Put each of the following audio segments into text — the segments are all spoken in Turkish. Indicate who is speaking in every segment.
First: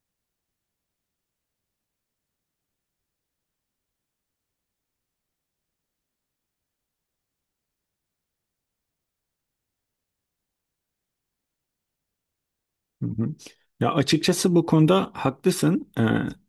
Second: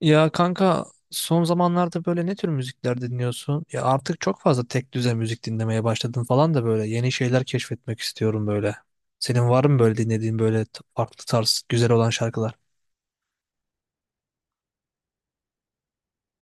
Speaker 1: Ya kanka son zamanlarda böyle ne tür müzikler dinliyorsun? Ya artık çok fazla tek düze müzik dinlemeye başladım falan da böyle yeni şeyler keşfetmek istiyorum böyle. Senin var mı böyle dinlediğin böyle farklı tarz güzel olan şarkılar?
Speaker 2: Hı hı. Ya açıkçası bu konuda haklısın. Ee,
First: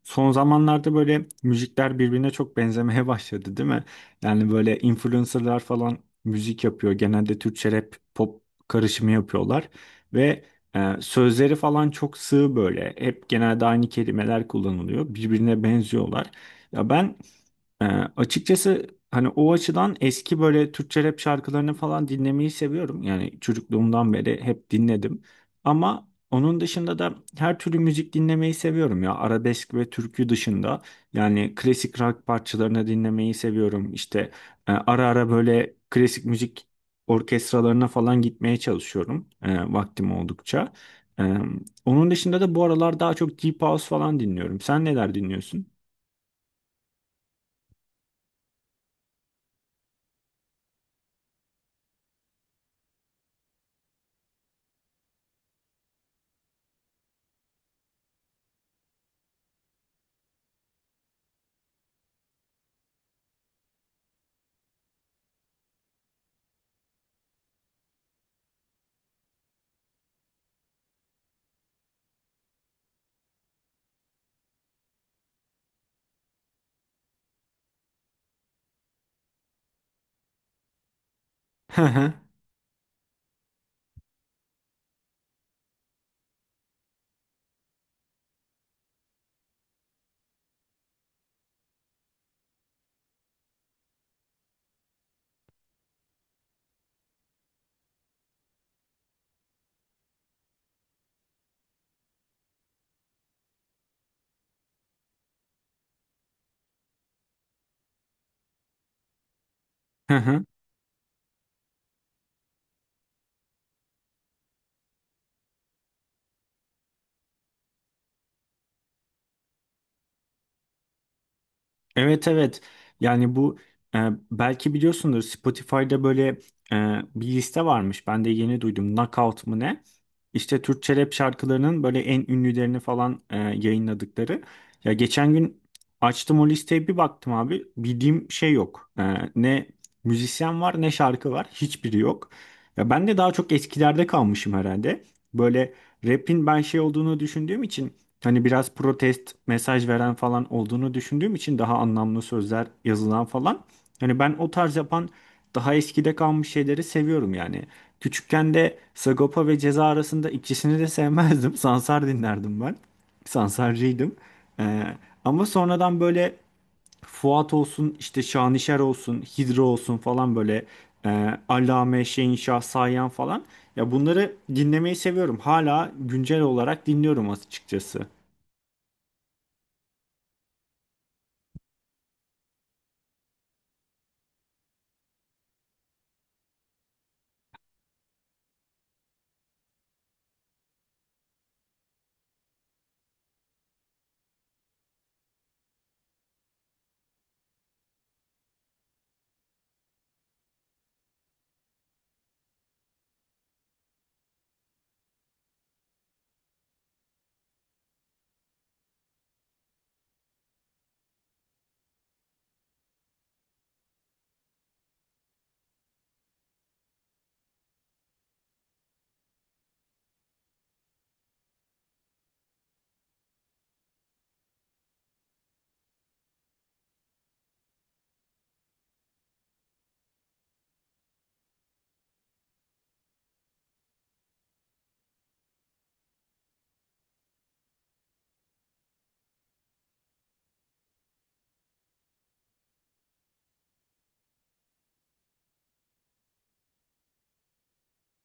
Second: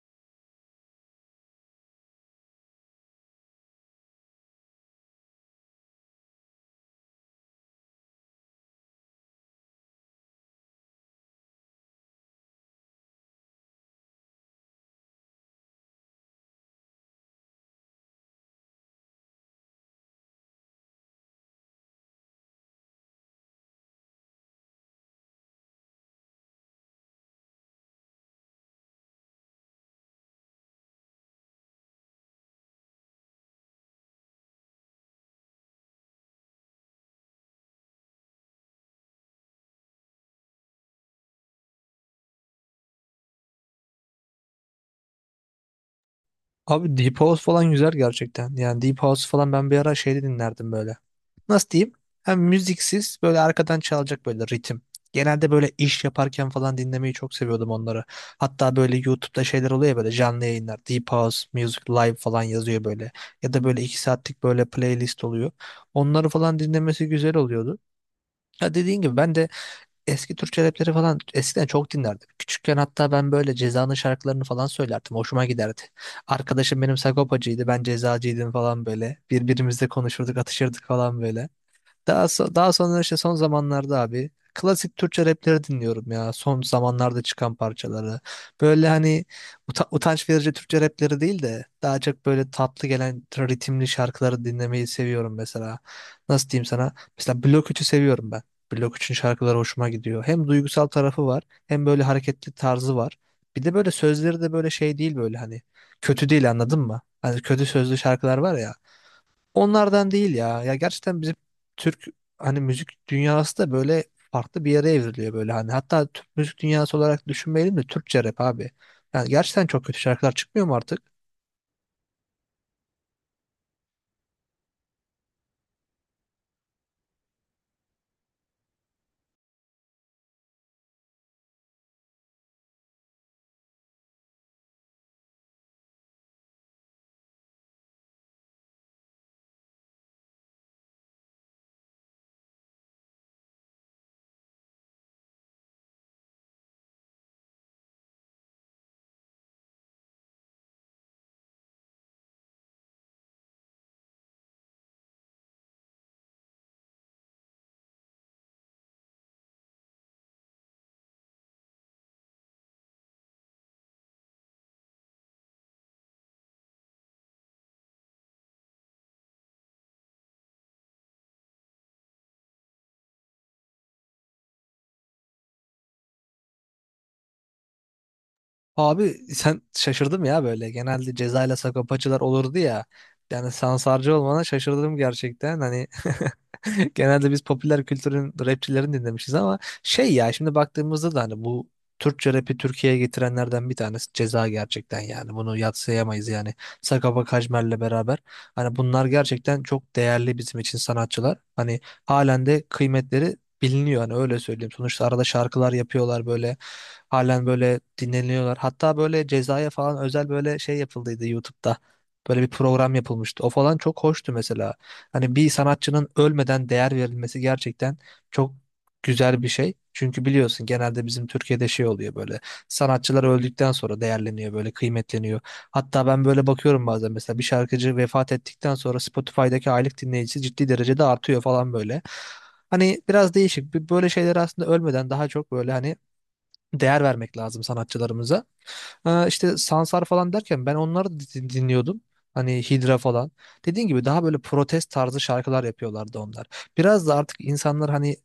Speaker 2: son zamanlarda böyle müzikler birbirine çok benzemeye başladı, değil mi? Yani böyle influencerlar falan müzik yapıyor. Genelde Türkçe rap, pop karışımı yapıyorlar ve sözleri falan çok sığ böyle. Hep genelde aynı kelimeler kullanılıyor. Birbirine benziyorlar. Ya ben ee, açıkçası hani o açıdan eski böyle Türkçe rap şarkılarını falan dinlemeyi seviyorum. Yani çocukluğumdan beri hep dinledim. Ama onun dışında da her türlü müzik dinlemeyi seviyorum ya. Arabesk ve türkü dışında. Yani klasik rock parçalarını dinlemeyi seviyorum. İşte ara ara böyle klasik müzik orkestralarına falan gitmeye çalışıyorum. Vaktim oldukça. E, onun dışında da bu aralar daha çok Deep House falan dinliyorum. Sen neler dinliyorsun?
Speaker 1: Abi Deep House falan güzel gerçekten. Yani Deep House falan ben bir ara şeyde dinlerdim böyle. Nasıl diyeyim? Hem müziksiz böyle arkadan çalacak böyle ritim. Genelde böyle iş yaparken falan dinlemeyi çok seviyordum onları. Hatta böyle YouTube'da şeyler oluyor ya böyle canlı yayınlar. Deep House, Music Live falan yazıyor böyle. Ya da böyle 2 saatlik böyle playlist oluyor. Onları falan dinlemesi güzel oluyordu. Ya dediğin gibi ben de eski Türkçe rapleri falan eskiden çok dinlerdim. Küçükken hatta ben böyle Ceza'nın şarkılarını falan söylerdim. Hoşuma giderdi. Arkadaşım benim Sagopacıydı, ben Cezacıydım falan böyle. Birbirimizle konuşurduk, atışırdık falan böyle.
Speaker 2: Hı hı.
Speaker 1: Daha sonra işte son zamanlarda abi klasik Türkçe rapleri dinliyorum ya. Son zamanlarda çıkan parçaları. Böyle hani utanç verici Türkçe rapleri değil de daha çok böyle tatlı gelen ritimli şarkıları dinlemeyi seviyorum mesela. Nasıl diyeyim sana? Mesela Blok 3'ü seviyorum ben. Blok 3'ün şarkıları hoşuma gidiyor. Hem duygusal tarafı var hem böyle hareketli tarzı var. Bir de böyle sözleri de böyle şey değil böyle hani kötü değil anladın mı? Hani kötü sözlü şarkılar var ya. Onlardan
Speaker 2: Hı
Speaker 1: değil
Speaker 2: hı.
Speaker 1: ya. Ya gerçekten bizim Türk hani müzik dünyası da böyle farklı bir yere evriliyor böyle hani. Hatta Türk müzik dünyası olarak düşünmeyelim de Türkçe rap abi. Yani gerçekten çok kötü şarkılar çıkmıyor mu artık?
Speaker 2: Evet, evet, yani bu e, belki biliyorsundur, Spotify'da böyle bir liste varmış, ben de yeni duydum, Knockout mı ne, işte Türkçe rap şarkılarının böyle en ünlülerini falan yayınladıkları. Ya geçen gün açtım o listeye, bir baktım abi, bildiğim şey yok. Ne müzisyen var ne şarkı var, hiçbiri yok. Ya ben de daha çok eskilerde kalmışım herhalde. Böyle rap'in ben şey olduğunu düşündüğüm için, hani biraz protest mesaj veren falan olduğunu düşündüğüm için, daha anlamlı sözler yazılan falan. Hani ben o tarz yapan daha eskide kalmış şeyleri seviyorum yani. Küçükken de Sagopa ve Ceza arasında ikisini de sevmezdim. Sansar dinlerdim ben. Sansarcıydım. Ee, ama sonradan böyle Fuat olsun, işte Şanişer olsun, Hidro olsun falan, böyle Allame, Şehinşah, Sayan falan. Ya bunları dinlemeyi seviyorum. Hala güncel olarak dinliyorum açıkçası.
Speaker 1: Abi sen şaşırdım ya böyle. Genelde Ceza ile Sakopacılar olurdu ya. Yani Sansarcı olmana şaşırdım gerçekten. Hani genelde biz popüler kültürün rapçilerini dinlemişiz ama şey ya şimdi baktığımızda da hani bu Türkçe rapi Türkiye'ye getirenlerden bir tanesi Ceza gerçekten yani. Bunu yadsıyamayız yani. Sagopa Kajmer'le beraber. Hani bunlar gerçekten çok değerli bizim için sanatçılar. Hani halen de kıymetleri biliniyor hani öyle söyleyeyim. Sonuçta arada şarkılar yapıyorlar böyle. Halen böyle dinleniyorlar. Hatta böyle cezaya falan özel böyle şey yapıldıydı YouTube'da. Böyle bir program yapılmıştı. O falan çok hoştu mesela. Hani bir sanatçının ölmeden değer verilmesi gerçekten çok güzel bir şey. Çünkü biliyorsun genelde bizim Türkiye'de şey oluyor böyle. Sanatçılar öldükten sonra değerleniyor böyle kıymetleniyor. Hatta ben böyle bakıyorum bazen mesela bir şarkıcı vefat ettikten sonra Spotify'daki aylık dinleyicisi ciddi derecede artıyor falan böyle. Hani biraz değişik. Böyle şeyler aslında ölmeden daha çok böyle hani değer vermek lazım sanatçılarımıza. İşte Sansar falan derken ben onları dinliyordum. Hani Hidra falan. Dediğin gibi daha böyle protest tarzı şarkılar yapıyorlardı onlar. Biraz da artık insanlar hani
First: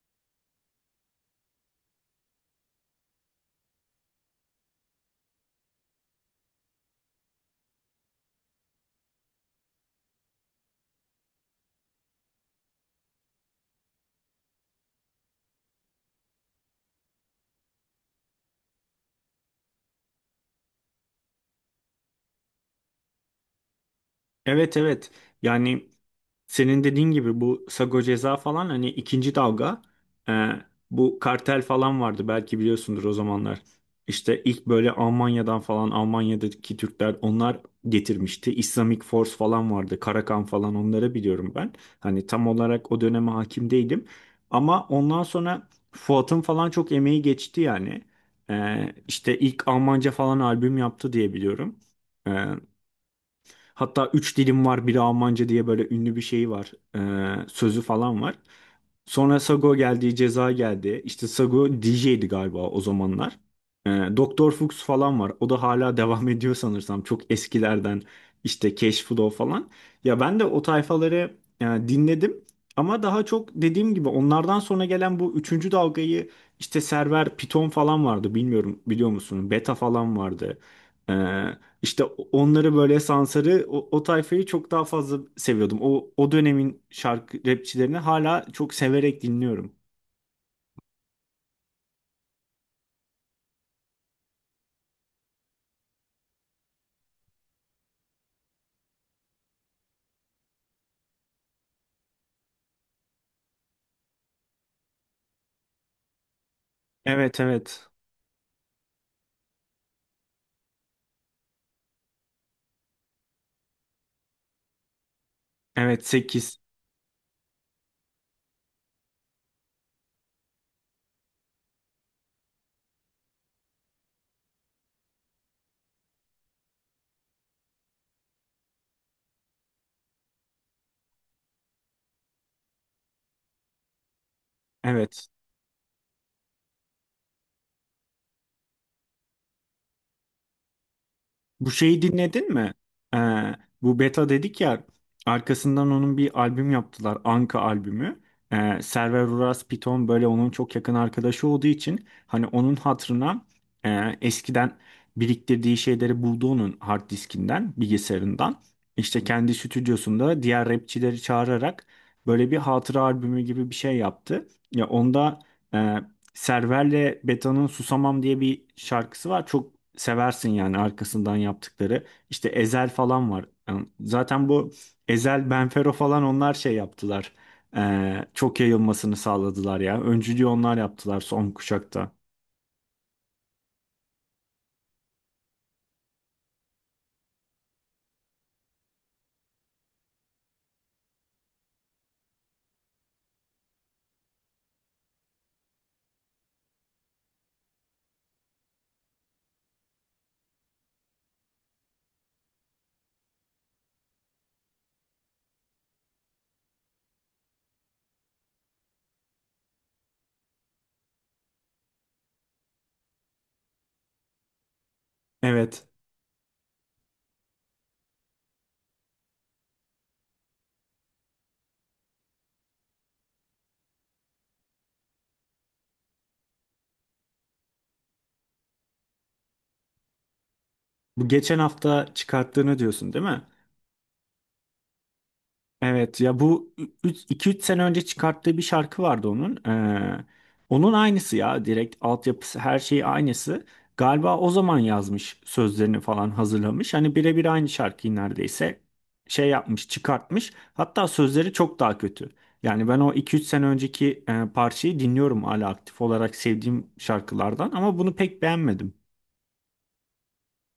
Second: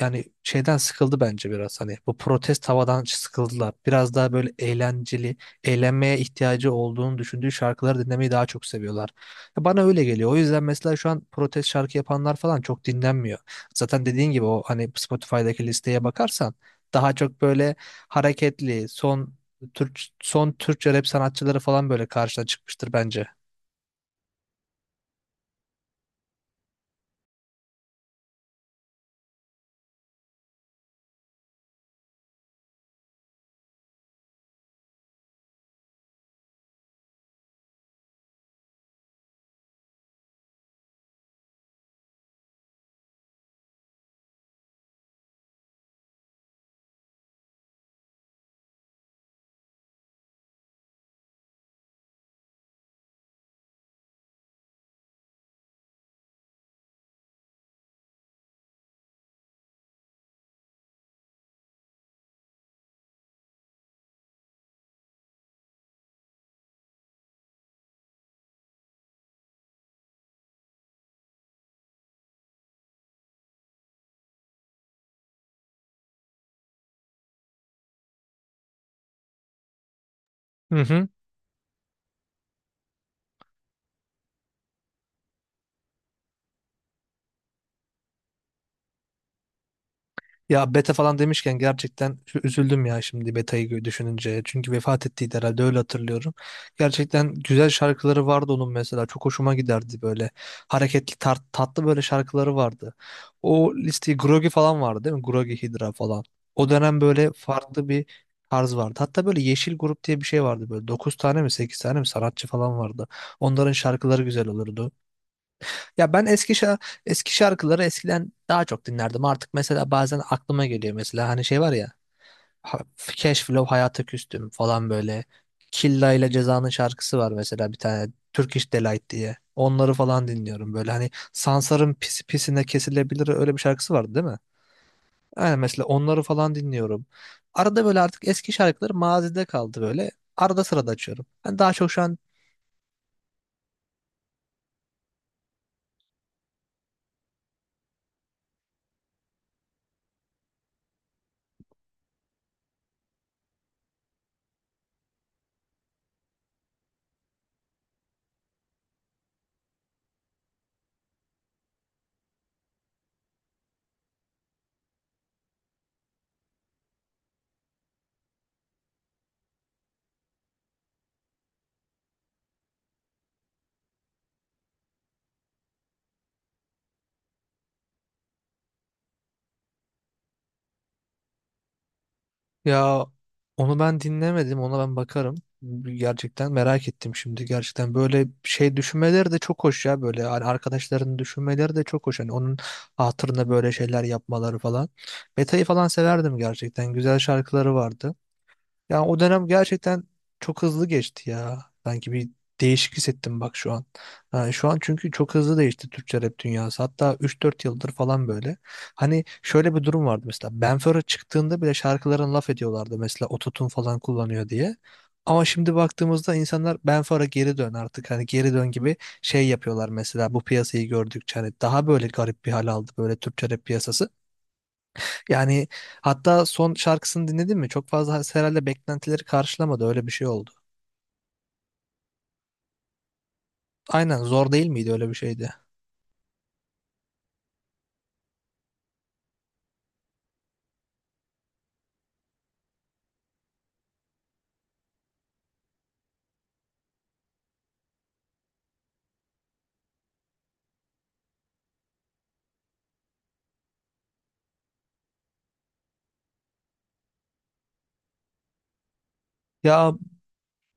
Speaker 1: yani şeyden sıkıldı bence biraz hani bu protest havadan sıkıldılar. Biraz daha böyle eğlenceli, eğlenmeye ihtiyacı olduğunu düşündüğü şarkıları dinlemeyi daha çok seviyorlar. Ya bana öyle geliyor. O yüzden mesela şu an protest şarkı yapanlar falan çok dinlenmiyor. Zaten dediğin gibi o hani Spotify'daki listeye bakarsan daha çok böyle hareketli, son Türkçe rap sanatçıları falan böyle karşına çıkmıştır bence.
Speaker 2: Evet, evet, yani senin dediğin gibi bu Sago Ceza falan hani ikinci dalga, e, bu kartel falan vardı, belki biliyorsundur o zamanlar. İşte ilk böyle Almanya'dan falan, Almanya'daki Türkler onlar getirmişti. Islamic Force falan vardı, Karakan falan, onları biliyorum ben. Hani tam olarak o döneme hakim değilim, ama ondan sonra Fuat'ın falan çok emeği geçti yani. E, işte ilk Almanca falan albüm yaptı diye biliyorum. E, Hatta üç dilim var biri Almanca diye böyle ünlü bir şey var. Sözü falan var. Sonra Sago geldi, Ceza geldi. İşte Sago DJ'di galiba o zamanlar. Ee, Doktor Fuchs falan var. O da hala devam ediyor sanırsam. Çok eskilerden işte Cash Flow falan. Ya ben de o tayfaları dinledim. Ama daha çok dediğim gibi onlardan sonra gelen bu üçüncü dalgayı, işte Server, Python falan vardı. Bilmiyorum, biliyor musun? Beta falan vardı.
Speaker 1: Hı hı.
Speaker 2: E, işte onları böyle, Sansar'ı o tayfayı çok daha fazla seviyordum. O dönemin şarkı rapçilerini hala çok severek dinliyorum.
Speaker 1: Ya beta falan demişken gerçekten üzüldüm ya şimdi betayı düşününce. Çünkü vefat ettiydi herhalde öyle hatırlıyorum. Gerçekten güzel şarkıları vardı onun mesela. Çok hoşuma giderdi böyle. Hareketli tatlı böyle şarkıları vardı. O listeyi Grogi falan vardı değil mi? Grogi Hydra falan. O dönem böyle
Speaker 2: Evet, evet.
Speaker 1: farklı bir tarz vardı. Hatta böyle Yeşil Grup diye bir şey vardı böyle. Dokuz tane mi 8 tane mi sanatçı falan vardı. Onların şarkıları güzel olurdu.
Speaker 2: Evet,
Speaker 1: Ya ben
Speaker 2: sekiz.
Speaker 1: eski şarkıları eskiden daha çok dinlerdim. Artık mesela bazen aklıma geliyor mesela hani şey var ya ha- Cash Flow Hayata Küstüm falan böyle. Killa ile Ceza'nın şarkısı var mesela bir tane Turkish Delight diye. Onları falan dinliyorum böyle hani Sansar'ın pis pisine kesilebilir öyle bir şarkısı vardı değil mi?
Speaker 2: Evet.
Speaker 1: Aynen mesela onları falan dinliyorum. Arada böyle artık eski şarkıları mazide kaldı böyle. Arada sırada açıyorum. Ben
Speaker 2: Bu
Speaker 1: daha çok şu
Speaker 2: şeyi
Speaker 1: an.
Speaker 2: dinledin mi? Ee, bu Beta dedik ya, arkasından onun bir albüm yaptılar. Anka albümü. Server Uras Piton böyle onun çok yakın arkadaşı olduğu için, hani onun hatırına eskiden biriktirdiği şeyleri buldu onun hard diskinden, bilgisayarından. İşte kendi stüdyosunda diğer rapçileri çağırarak böyle bir hatıra albümü gibi bir şey yaptı. Ya onda e, Server'le Beta'nın Susamam diye bir şarkısı var. Çok seversin, yani arkasından yaptıkları. İşte Ezel falan var. Yani zaten bu Ezel, Benfero falan onlar şey yaptılar. Çok yayılmasını sağladılar ya. Öncülüğü onlar yaptılar son kuşakta.
Speaker 1: Ya onu ben dinlemedim, ona ben bakarım. Gerçekten merak ettim şimdi. Gerçekten böyle şey düşünmeleri de çok hoş ya böyle hani arkadaşlarının düşünmeleri de çok hoş. Hani onun hatırına böyle şeyler yapmaları falan. Beta'yı falan severdim gerçekten. Güzel şarkıları vardı. Yani o dönem gerçekten çok hızlı geçti ya. Sanki bir değişik hissettim bak şu an. Yani şu an çünkü çok hızlı değişti Türkçe rap dünyası. Hatta 3 4 yıldır falan böyle. Hani şöyle bir durum vardı mesela. Ben Fero çıktığında bile şarkıların laf ediyorlardı mesela ototun falan kullanıyor diye. Ama şimdi
Speaker 2: Evet.
Speaker 1: baktığımızda insanlar Ben Fero geri dön artık hani geri dön gibi şey yapıyorlar mesela bu piyasayı gördükçe hani daha böyle garip bir hal aldı böyle Türkçe rap piyasası. Yani hatta son şarkısını dinledin mi? Çok fazla herhalde beklentileri karşılamadı. Öyle bir şey oldu.
Speaker 2: Bu geçen hafta çıkarttığını diyorsun değil mi?
Speaker 1: Aynen zor değil miydi? Öyle bir şeydi.
Speaker 2: Evet ya, bu iki üç sene önce çıkarttığı bir şarkı vardı onun. Onun aynısı ya, direkt altyapısı her şeyi aynısı. Galiba o zaman yazmış, sözlerini falan hazırlamış. Hani birebir aynı şarkıyı neredeyse şey yapmış, çıkartmış. Hatta sözleri çok daha kötü. Yani ben o iki üç sene önceki parçayı dinliyorum, hala aktif olarak sevdiğim şarkılardan, ama bunu pek beğenmedim.
Speaker 1: Ya,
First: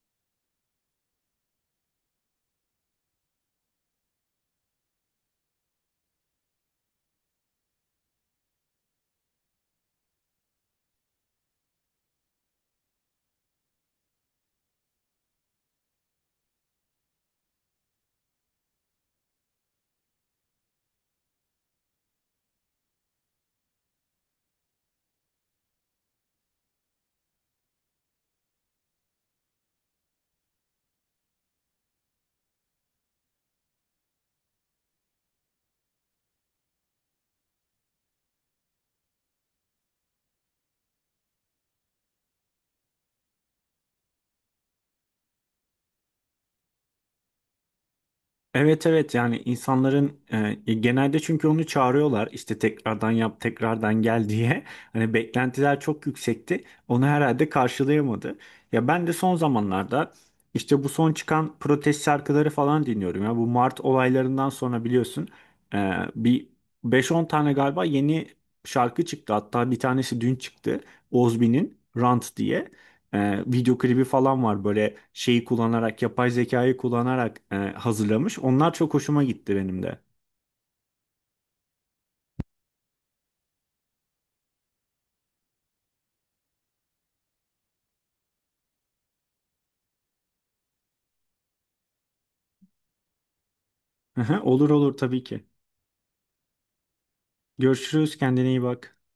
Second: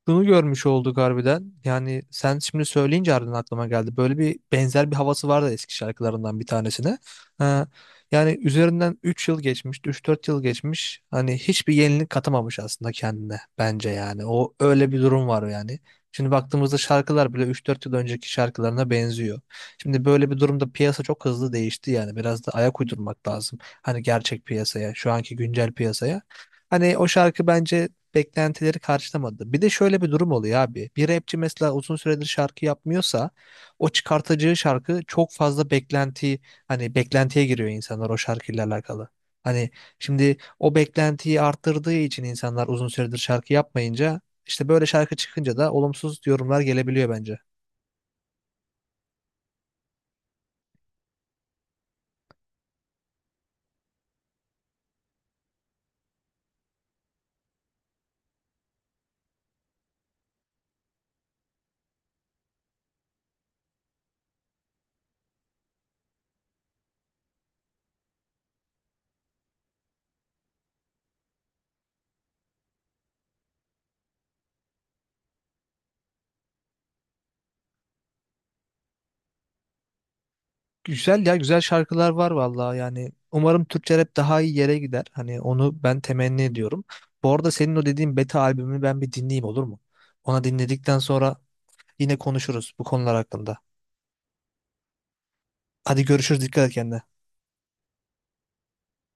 Speaker 1: şunu görmüş olduk harbiden. Yani sen şimdi söyleyince harbiden aklıma geldi. Böyle bir benzer bir havası vardı eski şarkılarından bir tanesine. Ha, yani üzerinden 3 yıl geçmiş, 3 4 yıl geçmiş. Hani hiçbir yenilik katamamış aslında kendine bence yani. O öyle bir durum var yani. Şimdi baktığımızda şarkılar bile 3 4 yıl önceki şarkılarına benziyor. Şimdi böyle bir durumda piyasa çok hızlı değişti yani. Biraz da ayak uydurmak lazım. Hani gerçek piyasaya, şu anki güncel piyasaya. Hani o şarkı bence beklentileri karşılamadı. Bir de şöyle bir durum oluyor abi. Bir rapçi mesela uzun süredir şarkı yapmıyorsa o çıkartacağı şarkı çok fazla beklenti hani beklentiye giriyor insanlar o şarkıyla alakalı. Hani şimdi o beklentiyi arttırdığı için insanlar uzun süredir şarkı yapmayınca işte böyle şarkı çıkınca da olumsuz yorumlar gelebiliyor bence.
Speaker 2: Evet, evet, yani insanların genelde çünkü onu çağırıyorlar, işte tekrardan yap tekrardan gel diye, hani beklentiler çok yüksekti, onu herhalde karşılayamadı. Ya ben de son zamanlarda işte bu son çıkan protest şarkıları falan dinliyorum ya, bu Mart olaylarından sonra biliyorsun bir beş on tane galiba yeni şarkı çıktı. Hatta bir tanesi dün çıktı, Ozbi'nin Rant diye video klibi falan var, böyle şeyi kullanarak, yapay zekayı kullanarak hazırlamış. Onlar çok hoşuma gitti benim de.
Speaker 1: Güzel ya güzel şarkılar var vallahi yani umarım Türkçe rap daha iyi yere gider. Hani onu ben temenni ediyorum. Bu arada senin o dediğin Beta albümü ben bir dinleyeyim olur mu? Ona dinledikten sonra yine konuşuruz bu konular hakkında.
Speaker 2: Hı hı, olur olur tabii ki.
Speaker 1: Hadi görüşürüz dikkat et kendine.
Speaker 2: Görüşürüz, kendine iyi bak.